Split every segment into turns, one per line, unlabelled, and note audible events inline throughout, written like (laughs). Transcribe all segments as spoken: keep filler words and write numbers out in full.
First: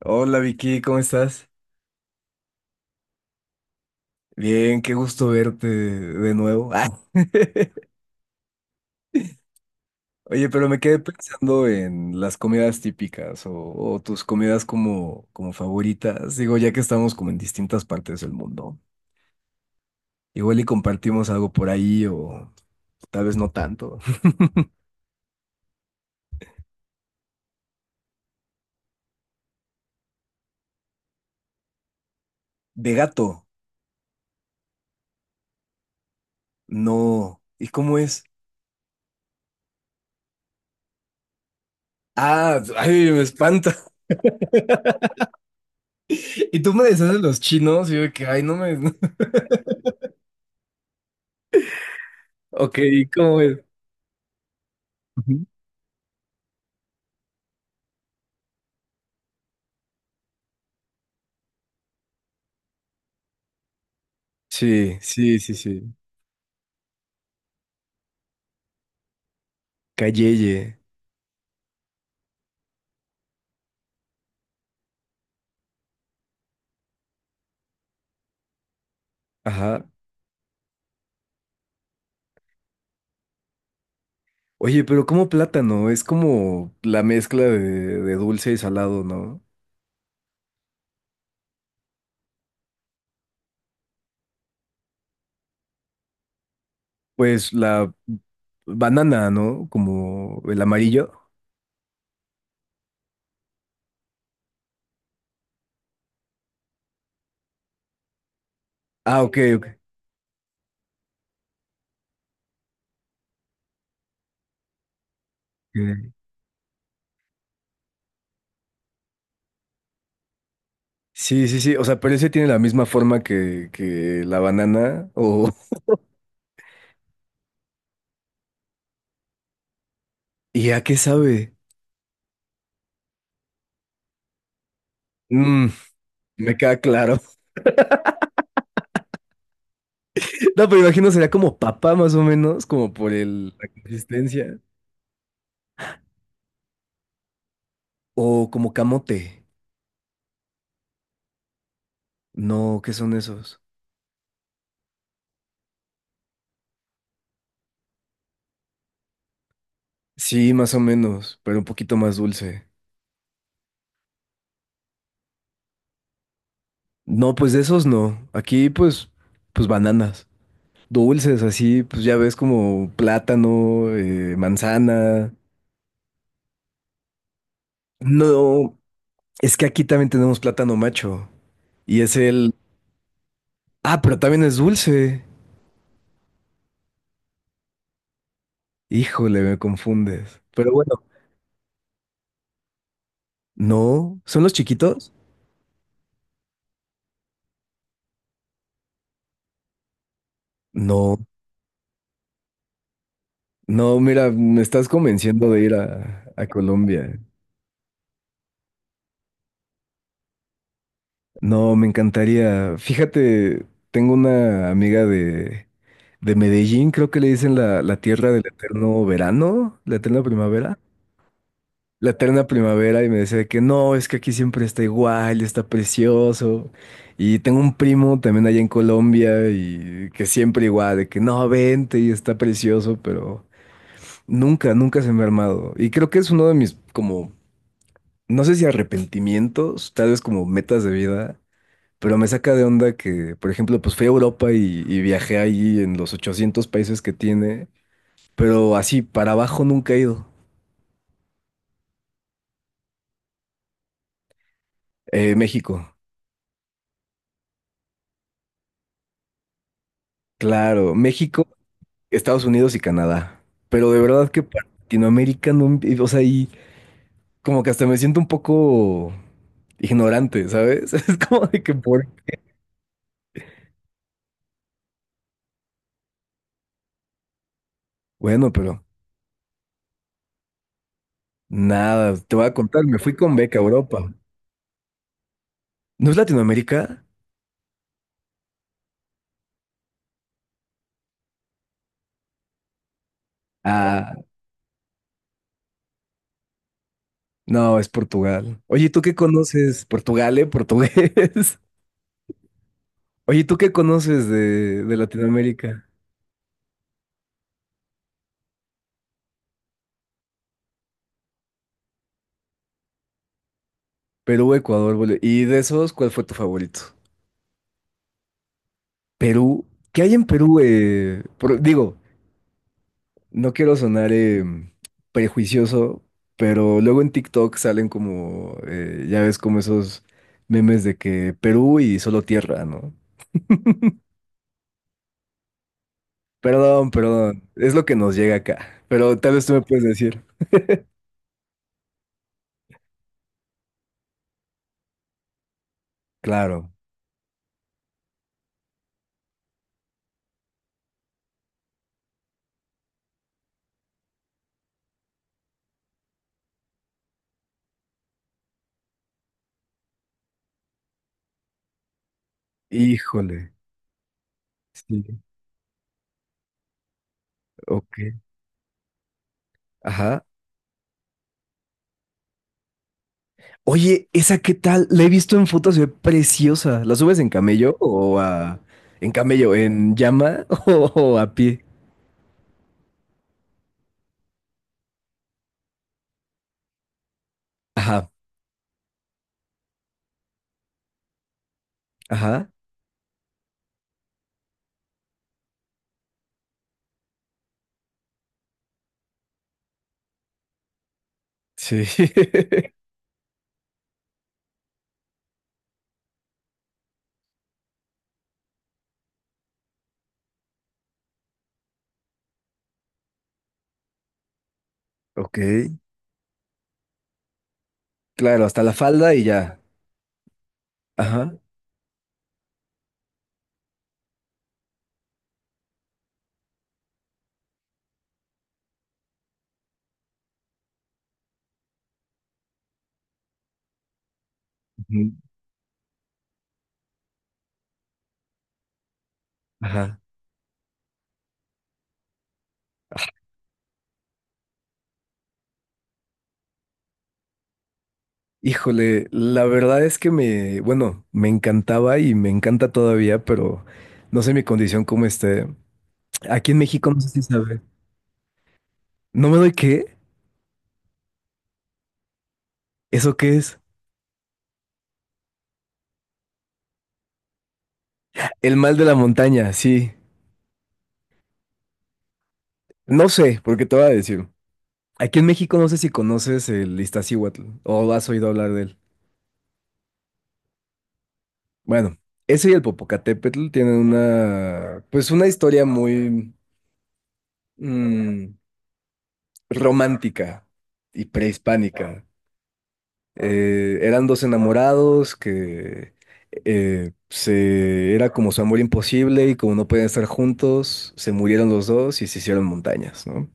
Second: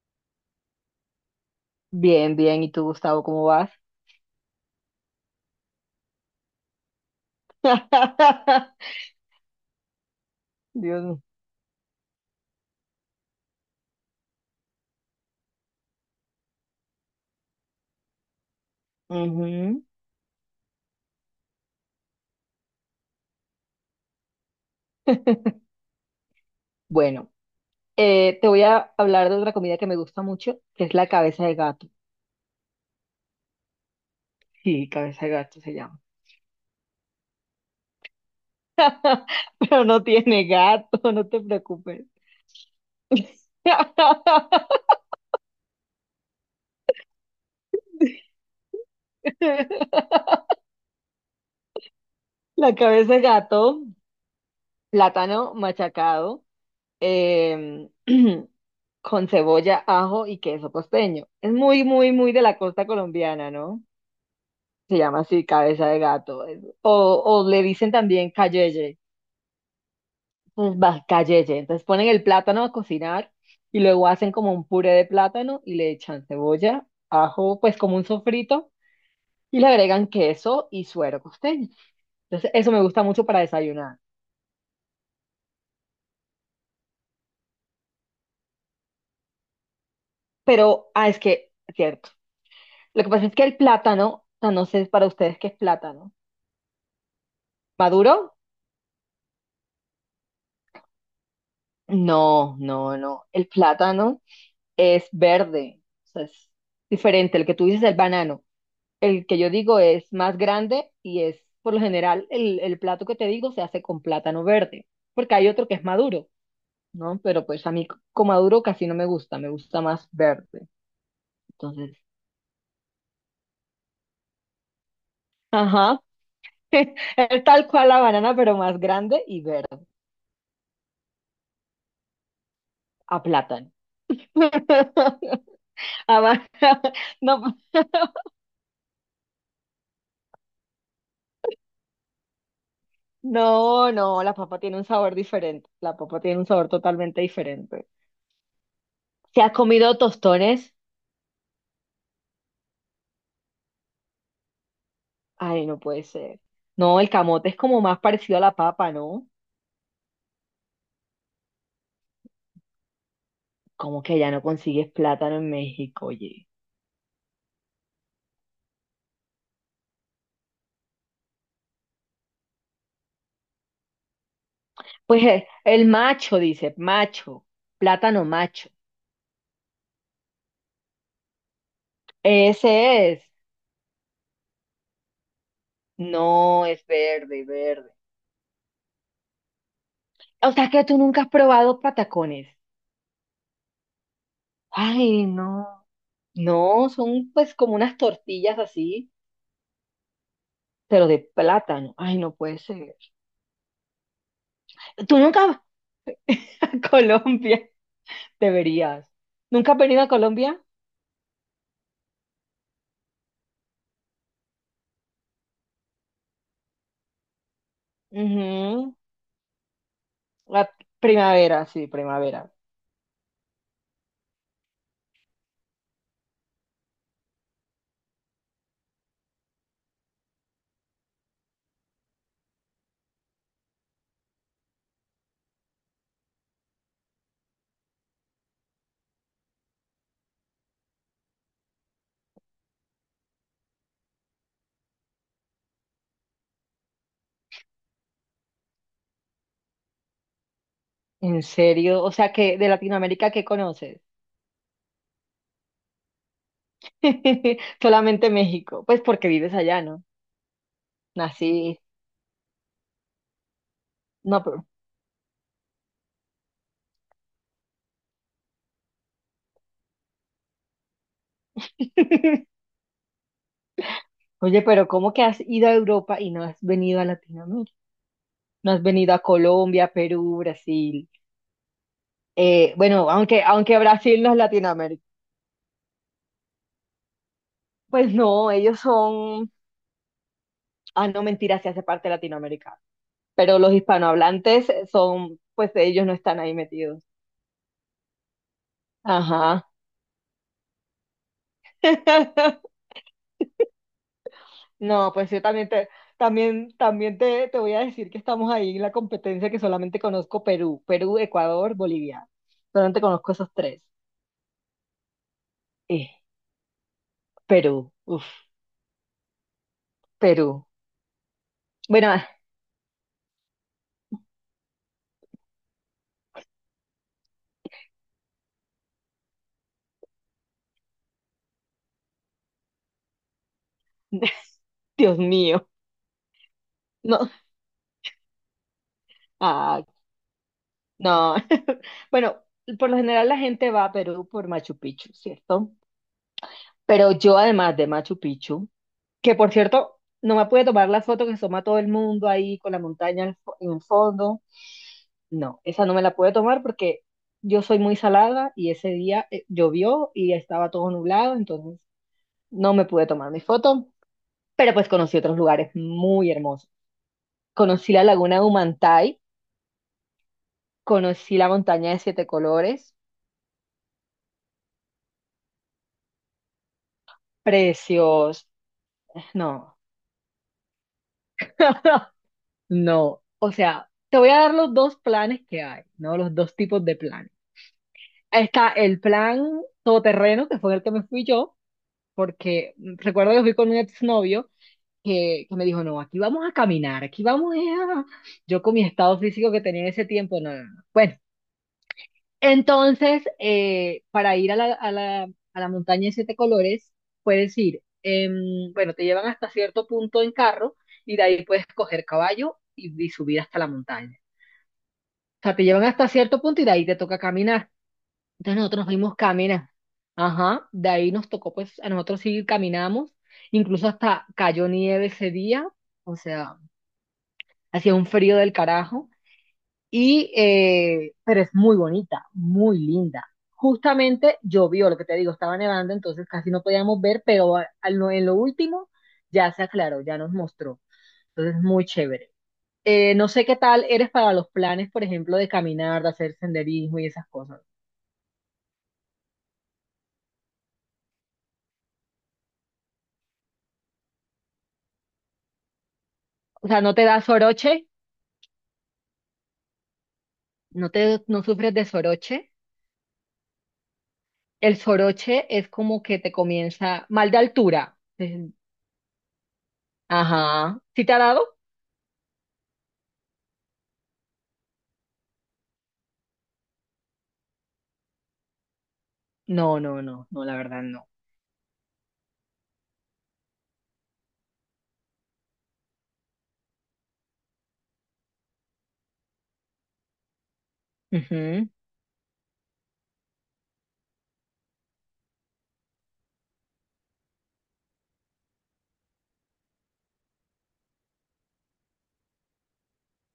Hola Vicky, ¿cómo estás?
Bien, bien. ¿Y tú, Gustavo, cómo vas?
Bien, qué gusto verte de nuevo. Ah. (laughs)
(laughs)
Oye, pero me quedé
Dios mío.
pensando en las comidas típicas o, o tus comidas como, como favoritas. Digo, ya que estamos como en distintas partes del mundo.
Ujú.
Igual y compartimos algo por ahí o tal vez no tanto. (laughs)
(laughs) Bueno, eh, te voy a hablar de otra comida que me gusta mucho, que es la cabeza de gato.
De gato,
Sí, cabeza de gato se llama.
no. ¿Y cómo es?
(laughs) Pero no tiene gato, no te preocupes.
Ah, ay, me espanta. (laughs)
(laughs)
Y tú me decías de los chinos y yo de que, ay, no me. (laughs)
La
Ok, ¿y
cabeza de
cómo es?
gato,
Ujú.
plátano machacado, em, (clears throat) con cebolla, ajo y queso costeño. Es muy, muy, muy de la costa colombiana, ¿no?
Sí,
Se llama
sí,
así,
sí,
cabeza
sí.
de gato. es- O, o le dicen también cayeye.
Calleye.
Entonces va cayeye. Entonces ponen el plátano a cocinar y luego hacen como un puré de plátano y le echan cebolla, ajo, pues como un sofrito y le
Ajá.
agregan queso y suero costeño. Entonces eso me gusta mucho para desayunar.
Oye, pero cómo plátano, es como la mezcla de, de dulce y salado, ¿no?
Pero, ah, es que, cierto. Lo que pasa es que el plátano, ah, no sé para ustedes qué es plátano.
Pues la
¿Maduro?
banana, ¿no? Como el amarillo.
No, no, no. El plátano es verde. O sea, es diferente. El que tú dices es el banano.
Ah,
El que
ok,
yo
ok.
digo es más grande y es, por lo general, el, el plato que te digo se hace con plátano verde, porque hay otro que es
Ok.
maduro, ¿no? Pero pues a mí c- con maduro casi no me gusta, me gusta más verde.
Sí, sí, sí. O
Entonces,
sea, pero ese tiene la misma forma que, que la banana. O. (laughs)
ajá, (laughs) es tal cual la banana, pero más grande y verde,
¿Y a qué sabe?
a plátano.
Mm,
(laughs) Ama-
Me queda claro. (laughs)
(laughs)
No, pero imagino sería como papa, más o menos, como por el, la
No, no, no, la
consistencia.
papa tiene un sabor diferente, la papa tiene un sabor totalmente diferente.
O como camote.
¿Se ha comido tostones?
No, ¿qué son esos?
Ay, no puede ser. No, el camote es como más parecido a la papa, ¿no?
Sí, más o menos, pero un poquito más dulce.
Como que ya no consigues plátano en México, oye.
No, pues de esos no. Aquí, pues, pues bananas. Dulces, así, pues ya ves como plátano, eh,
Pues
manzana.
eh, el macho, dice, macho, plátano macho.
No, es que aquí también tenemos plátano macho. Y es el.
Ese es.
Ah, pero también es dulce.
No, es verde, verde.
Híjole, me confundes.
O sea
Pero
que tú
bueno,
nunca has probado patacones.
no. ¿Son los chiquitos?
Ay, no. No, son pues como unas tortillas así, pero de
No.
plátano. Ay, no puede ser.
No, mira, me estás
Tú nunca
convenciendo
vas
de ir a, a
(laughs) a
Colombia.
Colombia. Deberías. ¿Nunca has venido a Colombia?
No, me encantaría. Fíjate, tengo una amiga de, de Medellín, creo que le dicen la, la tierra del
Ujú.
eterno verano, la eterna
La
primavera.
primavera, sí,
La
primavera.
eterna primavera y me decía de que no, es que aquí siempre está igual, está precioso. Y tengo un primo también allá en Colombia y que siempre igual, de que no, vente y está precioso, pero nunca, nunca se me ha armado. Y creo que es uno de mis como, no sé si arrepentimientos, tal vez como metas de vida, pero me saca de onda que, por ejemplo, pues fui a Europa y, y viajé ahí en los ochocientos países que tiene, pero así para abajo nunca he ido.
¿En serio? O sea, que de Latinoamérica, ¿qué conoces?
Eh, México,
(laughs) Solamente México. Pues porque vives allá, ¿no?
claro, México,
Nací.
Estados Unidos y Canadá. Pero de verdad
No,
que
pero.
para Latinoamérica no, o sea, y como que hasta me siento un poco ignorante, ¿sabes? (laughs) Es como de que por.
(laughs) Oye, pero ¿cómo que has ido a Europa y no has venido a Latinoamérica?
Bueno,
No has
pero
venido a Colombia, Perú, Brasil.
nada, te voy a
Eh,
contar, me
bueno,
fui con
aunque,
beca a
aunque
Europa.
Brasil no es Latinoamérica.
¿No es Latinoamérica?
Pues no, ellos son. Ah, no, mentira, sí hace parte de Latinoamérica. Pero los
Ah,
hispanohablantes son, pues ellos no están ahí metidos.
no, es Portugal. Oye, ¿tú qué
Ajá.
conoces? Portugal, ¿eh? Portugués.
(laughs)
(laughs) Oye, ¿tú qué conoces de, de
No, pues yo también
Latinoamérica?
te, también, también te, te voy a decir que estamos ahí en la competencia que solamente conozco Perú, Perú, Ecuador, Bolivia. Solamente conozco esos tres.
Perú, Ecuador, Bolivia. ¿Y de esos, cuál
Eh,
fue tu favorito?
Perú, uf,
Perú. ¿Qué hay en Perú?
Perú.
eh? Por- digo,
Bueno, ah,
no quiero sonar eh, prejuicioso, pero luego en TikTok salen como, eh, ya ves, como esos memes de que Perú y solo tierra, ¿no?
(laughs) Dios mío.
Perdón,
No,
perdón. Es lo que nos llega acá. Pero tal vez tú me
ah,
puedes decir.
no. (laughs) Bueno, por lo general la gente va a Perú por Machu Picchu, ¿cierto?
Claro.
Pero yo además de Machu Picchu, que por cierto, no me pude tomar la foto que se toma todo el mundo ahí con la montaña al fo- en el fondo. No, esa no me la pude tomar porque yo soy muy salada y ese día eh, llovió y estaba todo nublado, entonces no me pude tomar mi
Híjole.
foto, pero pues conocí
Sí.
otros lugares muy hermosos. Conocí
Ok.
la laguna de Humantay,
Ajá.
conocí la montaña de siete colores,
Oye, ¿esa qué tal? La he visto en fotos, se ve preciosa. ¿La subes en camello o
precios,
a... en camello,
no,
en llama (laughs) o a pie?
(laughs) no, o sea, te voy a dar los dos planes que hay, ¿no? Los dos tipos de planes.
Ajá,
Está el plan todoterreno, que fue el que me fui yo,
ajá.
porque recuerdo que fui con un exnovio que, que me dijo, no, aquí vamos a caminar, aquí vamos eh, a... (laughs) Yo con mi estado físico que tenía en ese tiempo, no, no, no. Bueno,
Sí. (laughs)
entonces, eh, para ir a la, a la, a la montaña de siete colores, puedes ir, em, bueno, te llevan hasta cierto punto en carro y de ahí puedes coger caballo y, y subir hasta la montaña.
Ok.
O sea, te llevan hasta cierto punto y de ahí te toca caminar.
Claro,
Entonces
hasta la
nosotros nos
falda
fuimos
y ya.
caminar. Ajá, de ahí nos
Ajá.
tocó, pues, a nosotros sí caminamos, incluso hasta cayó nieve ese día. O sea, hacía un frío del carajo, y, eh, pero es muy bonita, muy linda. Justamente llovió, lo que
Ujú,
te digo, estaba nevando, entonces casi no podíamos ver, pero a- a lo- en lo último ya se
ajá.
aclaró, ya nos mostró. Entonces, muy chévere. Eh, no sé qué tal eres para los planes, por ejemplo, de caminar, de hacer senderismo y esas cosas.
Híjole, la verdad es que me, bueno, me encantaba y me encanta todavía, pero no sé mi condición cómo esté. Aquí en
O sea,
México
¿no
no
te
sé si
da
sabe.
soroche?
¿No me doy qué?
¿No te, no sufres de soroche?
¿Eso qué es?
El soroche es como que te comienza mal de altura. Es-
El mal de la montaña, sí.
Ajá. ¿Sí te ha dado?
No sé, porque te voy a decir. Aquí en México no sé si conoces el Iztaccíhuatl o has oído hablar de él.
No, no, no, no, la verdad no.
Bueno, ese y el Popocatépetl tienen una, pues una historia muy mm, romántica y
Ujú,
prehispánica. Eh, eran dos enamorados que eh, se era como su amor imposible y como no podían estar juntos, se murieron los dos y se hicieron montañas, ¿no?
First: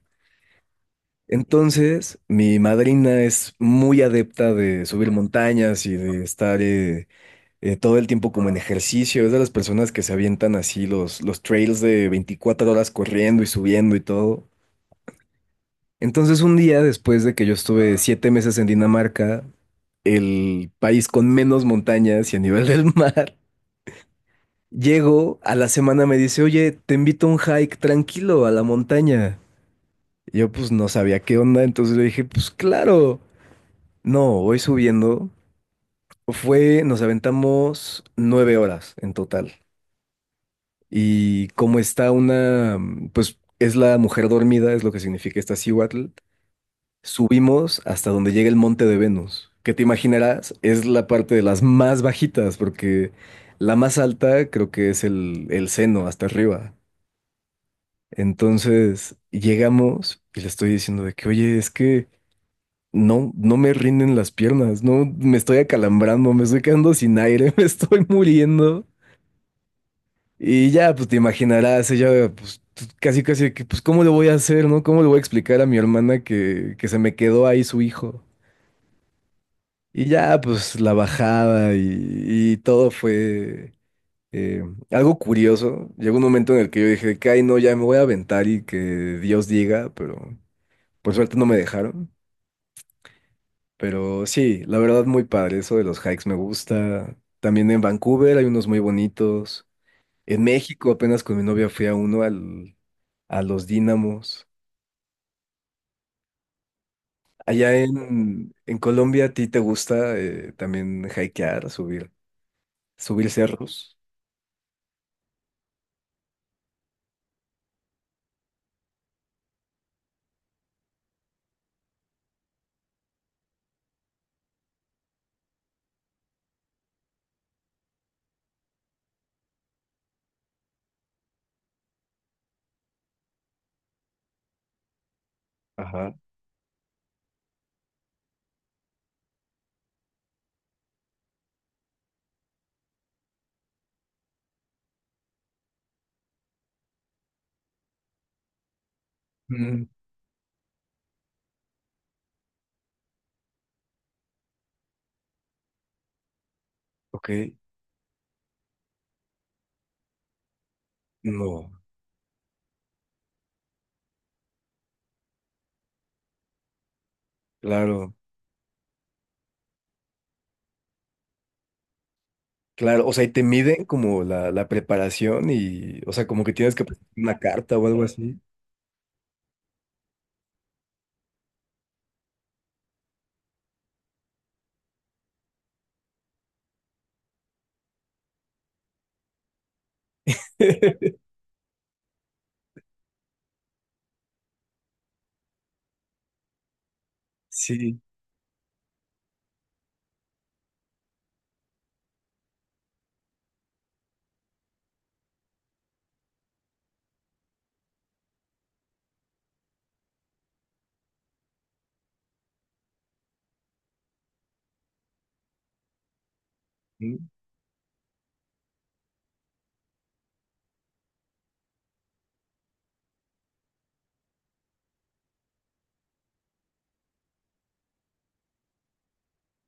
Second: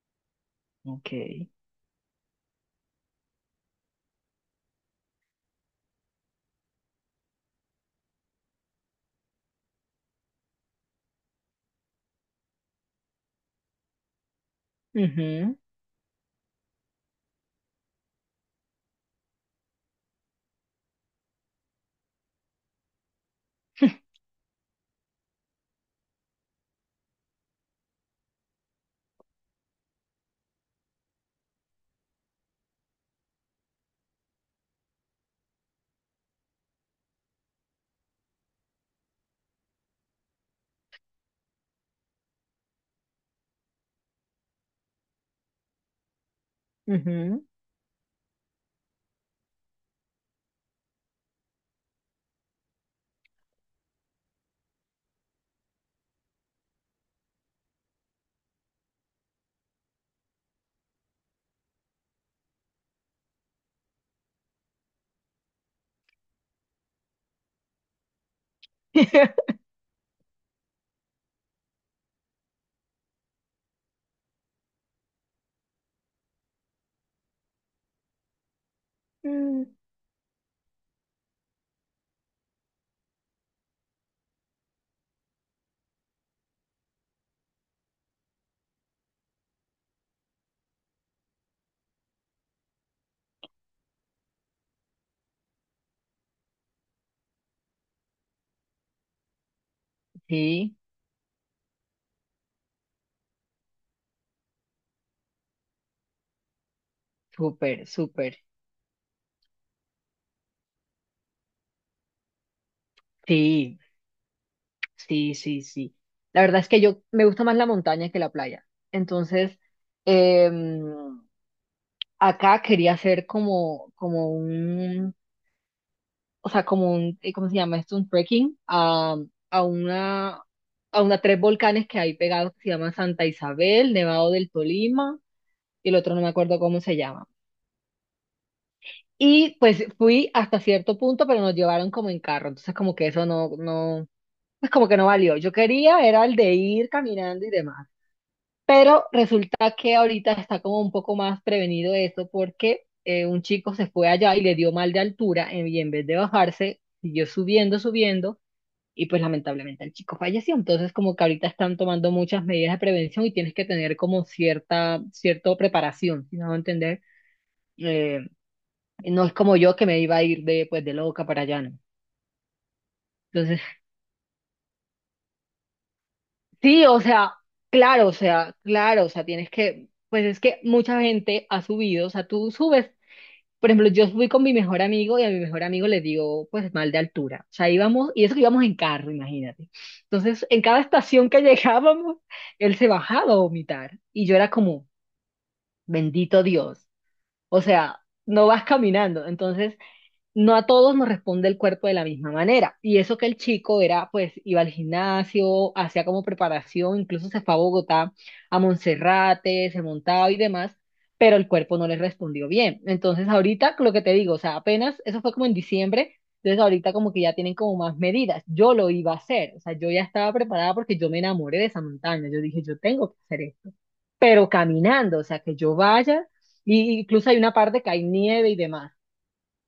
ok.
Entonces, mi madrina es muy adepta de subir montañas y de estar eh, eh, todo el tiempo como en ejercicio. Es de las personas que se avientan así los, los trails de veinticuatro horas corriendo y subiendo y todo.
Ujú,
Entonces, un día después de que yo estuve siete meses en Dinamarca, el país con menos montañas y a nivel del mar, (laughs) llego a la semana, me dice, oye, te invito a un hike tranquilo a la montaña. Y yo pues no sabía qué onda, entonces le dije, pues claro. No, voy subiendo. Fue, nos aventamos nueve horas en total. Y como está una, mm, pues es la mujer dormida, es lo que significa esta Cihuatl,
ujú.
subimos hasta donde llega el monte de Venus, que te imaginarás es la parte de las más bajitas, porque la más alta creo que es el, el seno hasta arriba. Entonces llegamos y le estoy diciendo de que, oye, es que no, no me rinden las piernas, no, me estoy acalambrando, me estoy quedando sin aire, (laughs) me estoy muriendo.
(laughs)
Y ya, pues te imaginarás, ella, pues tú- casi, casi, que, pues, ¿cómo le voy a hacer, no? ¿Cómo le voy a explicar a mi hermana que, que se me quedó ahí su hijo?
Mm,
Y ya, pues la bajada y, y todo fue eh, algo curioso. Llegó un momento en el que yo dije, que, ay, no, ya me voy a aventar y que Dios diga, pero por suerte no me dejaron. Pero sí, la verdad muy padre, eso de los hikes me gusta. También en Vancouver hay unos muy bonitos. En
sí,
México apenas con mi novia fui a uno al, a los Dínamos. Allá
súper, súper.
en, en Colombia, ¿a ti te gusta eh, también hikear, subir, subir
Sí,
cerros?
sí, sí, sí. La verdad es que yo me gusta más la montaña que la playa. Entonces, em, acá quería hacer como, como un, o sea, como un, eh, ¿cómo se llama esto? Un trekking a, a una, a una tres volcanes que hay pegados que se llaman Santa Isabel, Nevado del Tolima y el otro
Ajá.
no me acuerdo cómo se llama. Y pues fui hasta cierto punto, pero nos llevaron como en carro, entonces como que eso no, no, pues como que no valió. Yo quería era el de ir caminando y demás, pero resulta
Mm,
que ahorita está como un poco más prevenido eso porque eh, un chico se fue allá y le dio mal de altura en- y en vez de bajarse, siguió
ok.
subiendo, subiendo y pues lamentablemente el chico falleció. Entonces como que ahorita
No,
están tomando muchas medidas de prevención y tienes que tener como cierta, cierta preparación, si no entender.
claro,
Eh, no es como yo que me iba a ir de, pues, de loca para allá, ¿no?
claro. O sea, y te
Entonces,
miden como la, la preparación y, o sea, como que
(laughs)
tienes que
sí, o
presentar
sea,
una carta o algo
claro, o
así.
sea, claro, o sea, tienes que, pues es que mucha gente ha subido, o sea, tú subes, por ejemplo, yo subí con mi mejor amigo y a mi mejor amigo le digo, pues, mal de altura, o sea, íbamos, y eso que íbamos en carro, imagínate. Entonces, en cada
(laughs)
estación que (laughs) llegábamos, él se bajaba a vomitar y yo era como, bendito Dios, o sea,
Sí,
no vas caminando, entonces. No a todos nos responde el cuerpo de la misma manera. Y eso que el chico era, pues, iba al gimnasio, hacía como preparación, incluso se fue a Bogotá, a Monserrate, se montaba y demás, pero el cuerpo no le respondió bien. Entonces, ahorita, lo que te digo, o sea, apenas, eso fue como en diciembre, entonces ahorita como
mm,
que ya tienen como más medidas. Yo lo iba a hacer, o sea, yo ya estaba preparada porque yo me enamoré de esa montaña, yo dije, yo tengo que hacer esto, pero caminando, o sea, que yo vaya, y incluso hay una parte que hay nieve y demás.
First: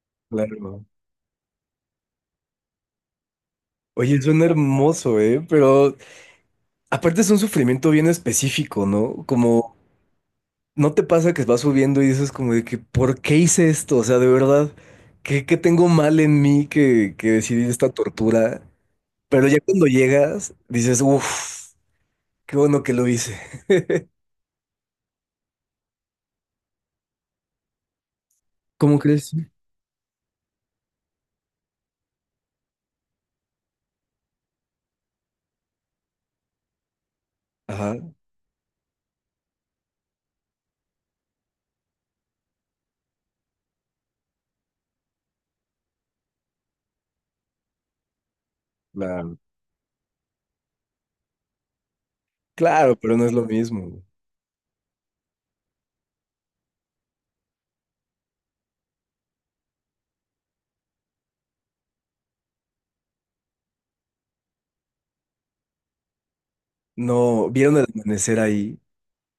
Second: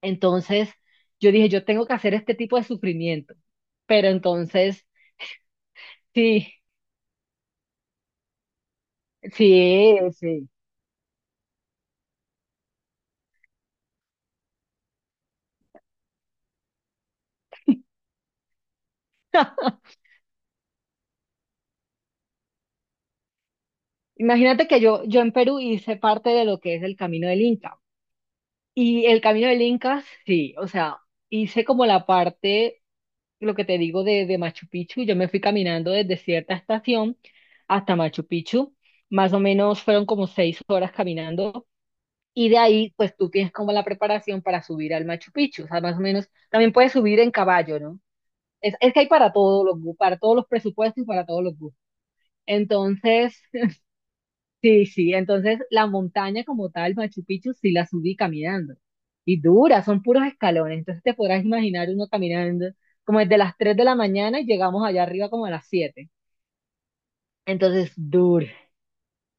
Entonces,
claro.
yo dije, yo tengo que hacer este tipo de sufrimiento. Pero
Oye, suena
entonces,
hermoso, ¿eh? Pero
sí,
aparte es un sufrimiento bien específico, ¿no? Como,
sí, sí.
¿no te pasa que vas subiendo y dices como de que, ¿por qué hice esto? O sea, de verdad, ¿qué, qué tengo mal en mí que, que decidí esta tortura? Pero ya cuando llegas, dices, uff, qué bueno que lo hice.
Imagínate que yo, yo en Perú hice parte de lo que es el Camino del Inca.
¿Cómo
Y el
crees? Sí.
Camino del Inca, sí, o sea, hice como la parte, lo que te digo de, de, Machu Picchu. Yo me fui caminando desde cierta estación hasta
Ajá,
Machu Picchu. Más o menos fueron como seis horas caminando. Y de ahí, pues tú tienes como la preparación para subir al Machu Picchu. O sea, más o menos, también puedes subir en caballo, ¿no? Es, es que hay para
claro.
todos los gu- para todos los presupuestos y para todos los gustos.
Claro, pero no es
Entonces,
lo
(laughs)
mismo.
sí, sí, entonces la montaña como tal, Machu Picchu, sí la subí caminando. Y dura, son puros escalones. Entonces te podrás imaginar uno caminando como desde las tres de la mañana y llegamos allá arriba como a las siete.
No, ¿vieron el
Entonces,
amanecer
dura.
ahí?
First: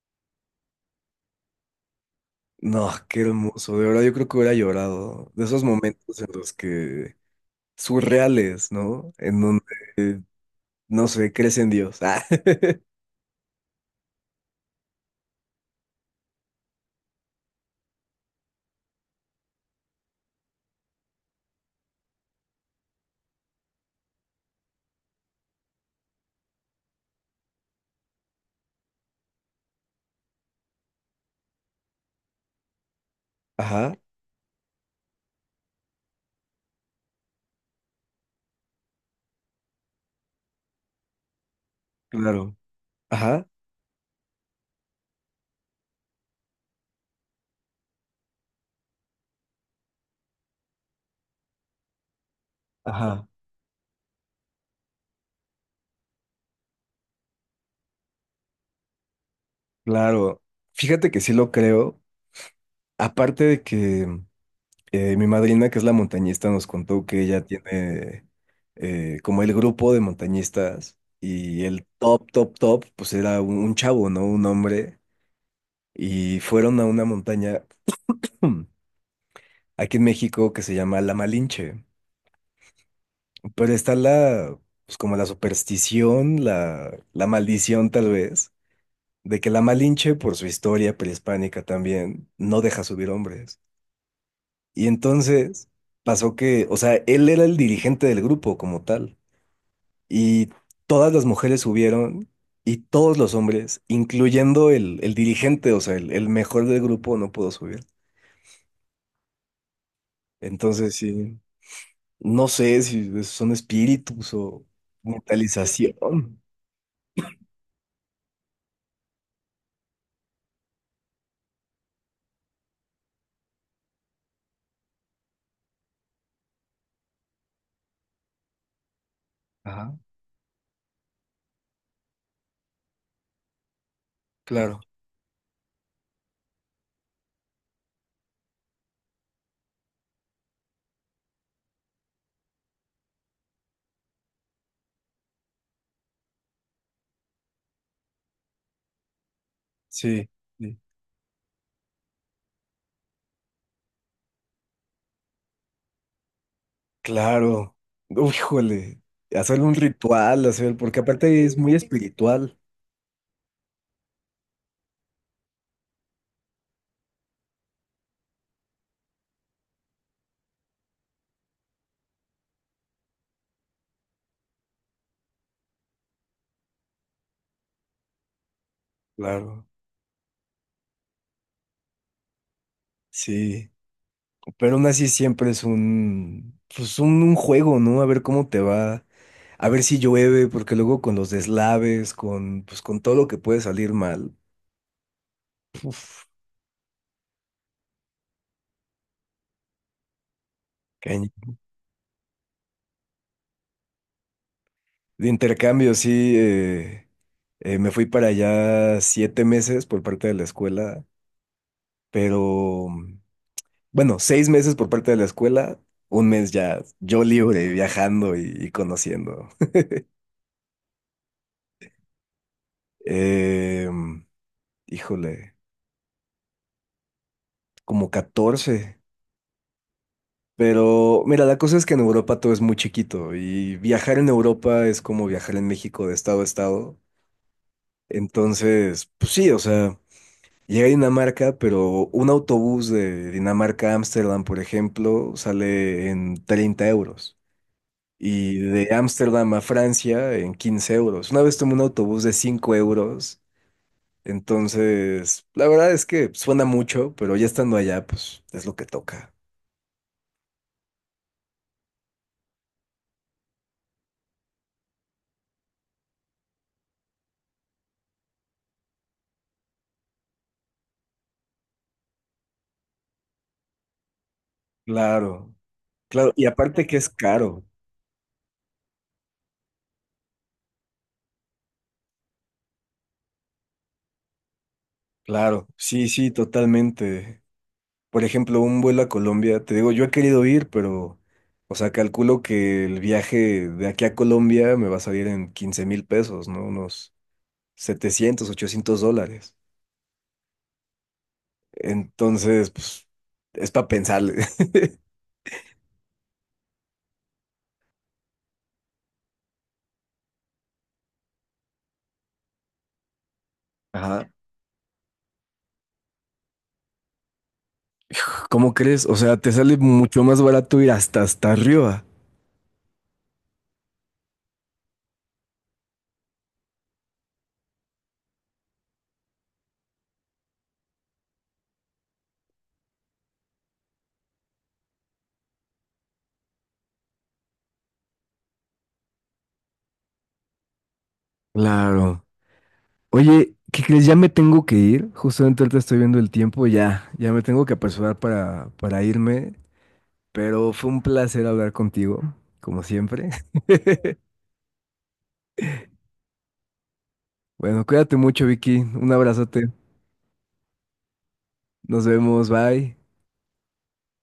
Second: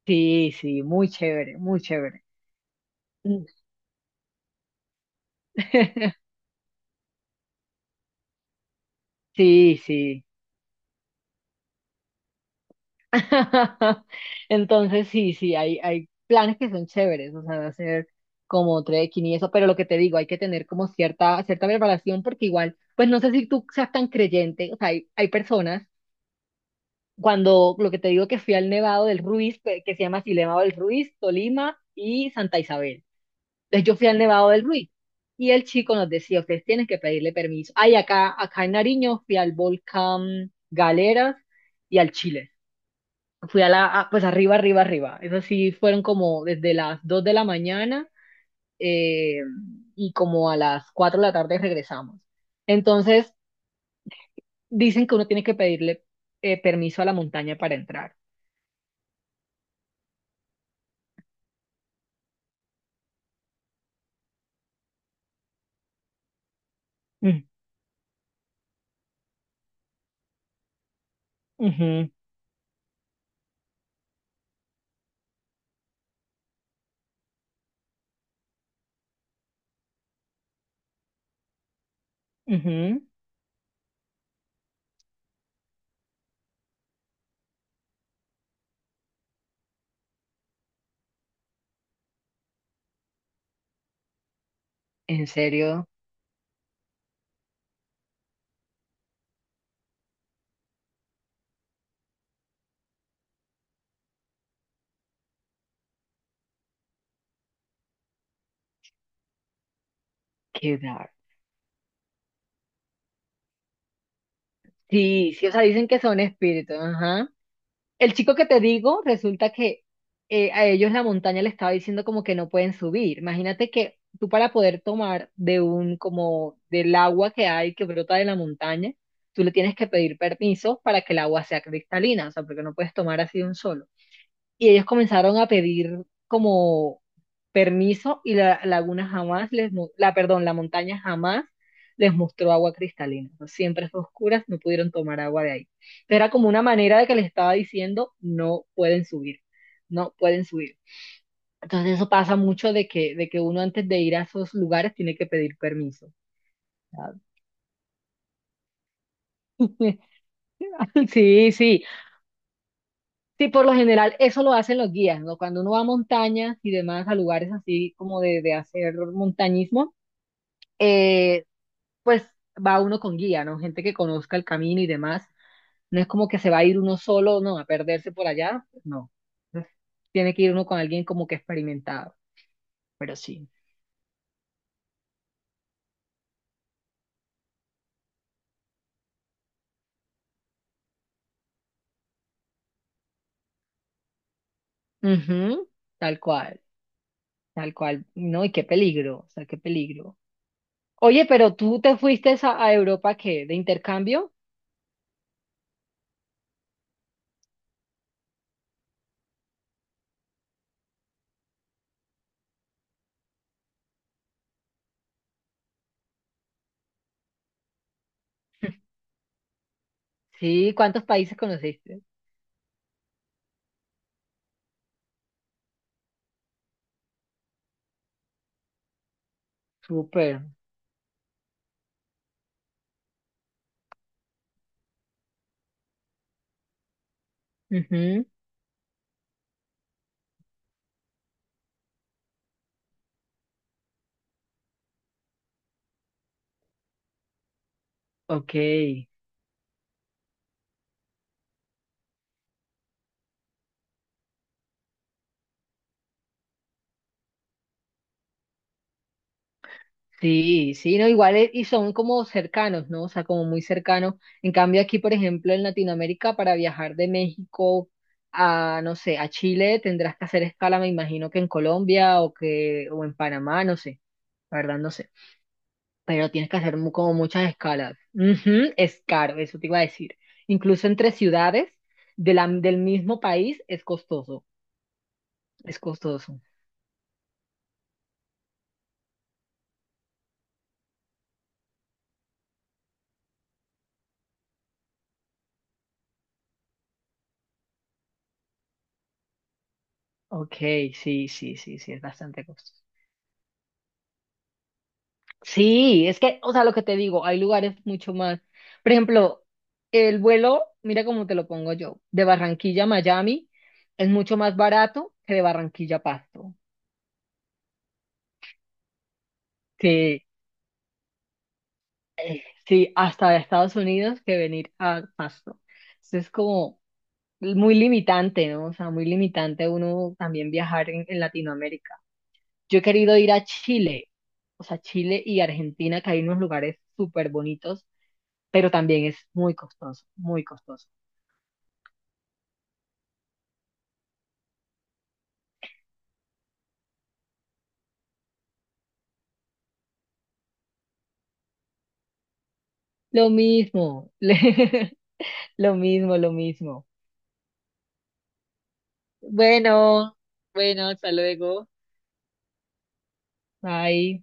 Sí, sí, muy chévere, muy chévere.
No, qué hermoso. De verdad, yo creo que hubiera llorado. De esos momentos en
(laughs)
los que surreales, ¿no? En donde,
Sí,
eh,
sí.
no sé, crees en Dios. Ah, (laughs)
(laughs) Entonces, sí, sí, hay, hay planes que son chéveres, o sea, de hacer como trekking y eso, pero lo que te digo, hay que tener como cierta, cierta preparación porque igual, pues no sé si tú seas tan creyente, o sea, hay, hay personas, cuando lo que te digo que fui al Nevado del Ruiz, pe- que se llama así, Nevado del Ruiz, Tolima y Santa Isabel. Entonces
Ajá,
yo fui al Nevado del Ruiz y el chico nos decía, ustedes tienen que pedirle permiso. Ay, acá, acá en Nariño fui al volcán Galeras y al Chiles
claro. Ajá,
fui a la, a- pues arriba, arriba, arriba. Eso sí, fueron como desde las dos de la mañana eh, y como a las cuatro de la tarde regresamos.
ajá,
Entonces, dicen que uno tiene que pedirle eh, permiso a la montaña para entrar.
claro. Fíjate que sí lo creo. Aparte de que eh, mi madrina, que es la montañista, nos contó que ella
Mm,
tiene eh, como el grupo de montañistas y el
ujú,
top, top, top, pues era un, un chavo, ¿no? Un hombre. Y fueron a una montaña (clears throat) aquí en México que se llama La Malinche.
ujú.
Pero está la, pues como la superstición, la, la maldición tal vez, de que la Malinche, por su historia prehispánica también, no deja subir hombres. Y
En
entonces
serio,
pasó que, o sea, él era el dirigente del grupo como tal, y todas las mujeres subieron y todos los hombres, incluyendo el, el dirigente, o sea, el, el mejor del grupo, no pudo subir.
qué
Entonces,
dar.
sí, no sé si son espíritus o
Sí, sí, o sea, dicen que son
mentalización.
espíritus, ajá. El chico que te digo, resulta que eh, a ellos la montaña le estaba diciendo como que no pueden subir. Imagínate que tú para poder tomar de un, como del agua que hay, que brota de la montaña, tú le tienes que
Ajá,
pedir permiso para que el agua sea cristalina, o sea, porque no puedes tomar así de un solo y
claro.
ellos comenzaron a pedir como permiso y la laguna jamás les, mu- la, perdón, la montaña jamás les mostró agua cristalina. O sea, siempre fue oscuras, no pudieron tomar agua de ahí. Pero era como una manera de que les estaba diciendo, no pueden subir, no
Sí,
pueden
sí,
subir. Entonces eso pasa mucho de que, de que uno antes de ir a esos lugares tiene que pedir permiso. ¿Sabes?
claro. Uy, híjole, hacer un
(laughs)
ritual, hacer, porque aparte
Sí,
es muy
sí.
espiritual,
Sí, por lo general eso lo hacen los guías, ¿no? Cuando uno va a montañas y demás, a lugares así como de, de hacer montañismo, eh, pues va uno con guía, ¿no? Gente que conozca el camino y demás. No es como que se va a ir uno solo, no, a perderse por allá, pues no.
claro,
Entonces, tiene que ir uno con alguien como que experimentado, pero sí.
sí, pero aún así siempre es un, pues un, un juego, ¿no? A ver cómo te va, a ver si llueve, porque luego con los deslaves, con, pues con todo lo que puede salir mal,
Ujú, tal cual, tal cual. No, y qué peligro, o sea, qué peligro. Oye,
caña.
pero tú te fuiste a, a Europa, ¿qué? ¿De intercambio?
De intercambio, sí, eh, eh, me fui para allá siete meses por parte de la escuela, pero. Bueno, seis meses por parte de la escuela, un mes ya yo libre, viajando y, y conociendo.
Sí, ¿cuántos países conociste?
(laughs) Em, Híjole, como catorce.
Súper.
Pero mira, la cosa es que en Europa todo es muy chiquito y viajar en Europa es como viajar en México de estado a estado.
Ujú,
Entonces, pues sí, o sea, llegué a Dinamarca, pero un autobús de Dinamarca a Ámsterdam, por ejemplo, sale en treinta euros.
ok,
Y de Ámsterdam a Francia en quince euros. Una vez tomé un autobús de cinco euros. Entonces, la verdad es que suena mucho, pero ya estando allá, pues es lo que toca.
sí, sí, no, igual e- y son como cercanos, ¿no? O sea, como muy cercanos. En cambio aquí, por ejemplo, en Latinoamérica, para viajar de México a, no sé, a Chile, tendrás que hacer escala, me imagino que en Colombia o que, o en Panamá, no sé, la verdad no sé.
Claro, claro.
Pero
Y
tienes que hacer
aparte
mu-
que es
como muchas
caro.
escalas. Ujú, es caro, eso te iba a decir. Incluso entre ciudades de la- del mismo país es costoso,
Claro,
es
sí, sí,
costoso.
totalmente. Por ejemplo, un vuelo a Colombia, te digo, yo he querido ir, pero, o sea, calculo que el viaje de aquí a Colombia me va a salir en quince mil pesos, ¿no? Unos setecientos, ochocientos dólares.
Ok, sí, sí, sí, sí, es bastante
Entonces,
costoso.
pues, es para pensarle.
Sí, es que, o sea, lo que te digo, hay lugares mucho más. Por ejemplo, el vuelo, mira cómo te lo pongo yo, de Barranquilla a Miami
(laughs)
es
Ajá.
mucho más barato que de Barranquilla a Pasto,
¿Cómo crees? O sea, te sale mucho
que
más barato ir hasta hasta arriba.
eh, sí, hasta de Estados Unidos que venir a Pasto. Entonces es como muy limitante, ¿no? O sea, muy limitante uno también viajar en, en Latinoamérica. Yo he querido ir a Chile, o sea, Chile y Argentina, que hay unos lugares súper bonitos, pero también es muy costoso, muy costoso.
Claro. Oye, ¿qué crees? Ya me tengo que ir. Justamente ahorita estoy viendo el tiempo. Ya, ya me tengo que apresurar para, para irme. Pero fue un placer hablar contigo, como siempre.
Lo mismo,
(laughs)
(laughs) lo mismo, lo mismo.
Bueno, cuídate mucho, Vicky. Un abrazote.
Bueno, bueno, hasta luego.
Nos vemos. Bye.
Bye.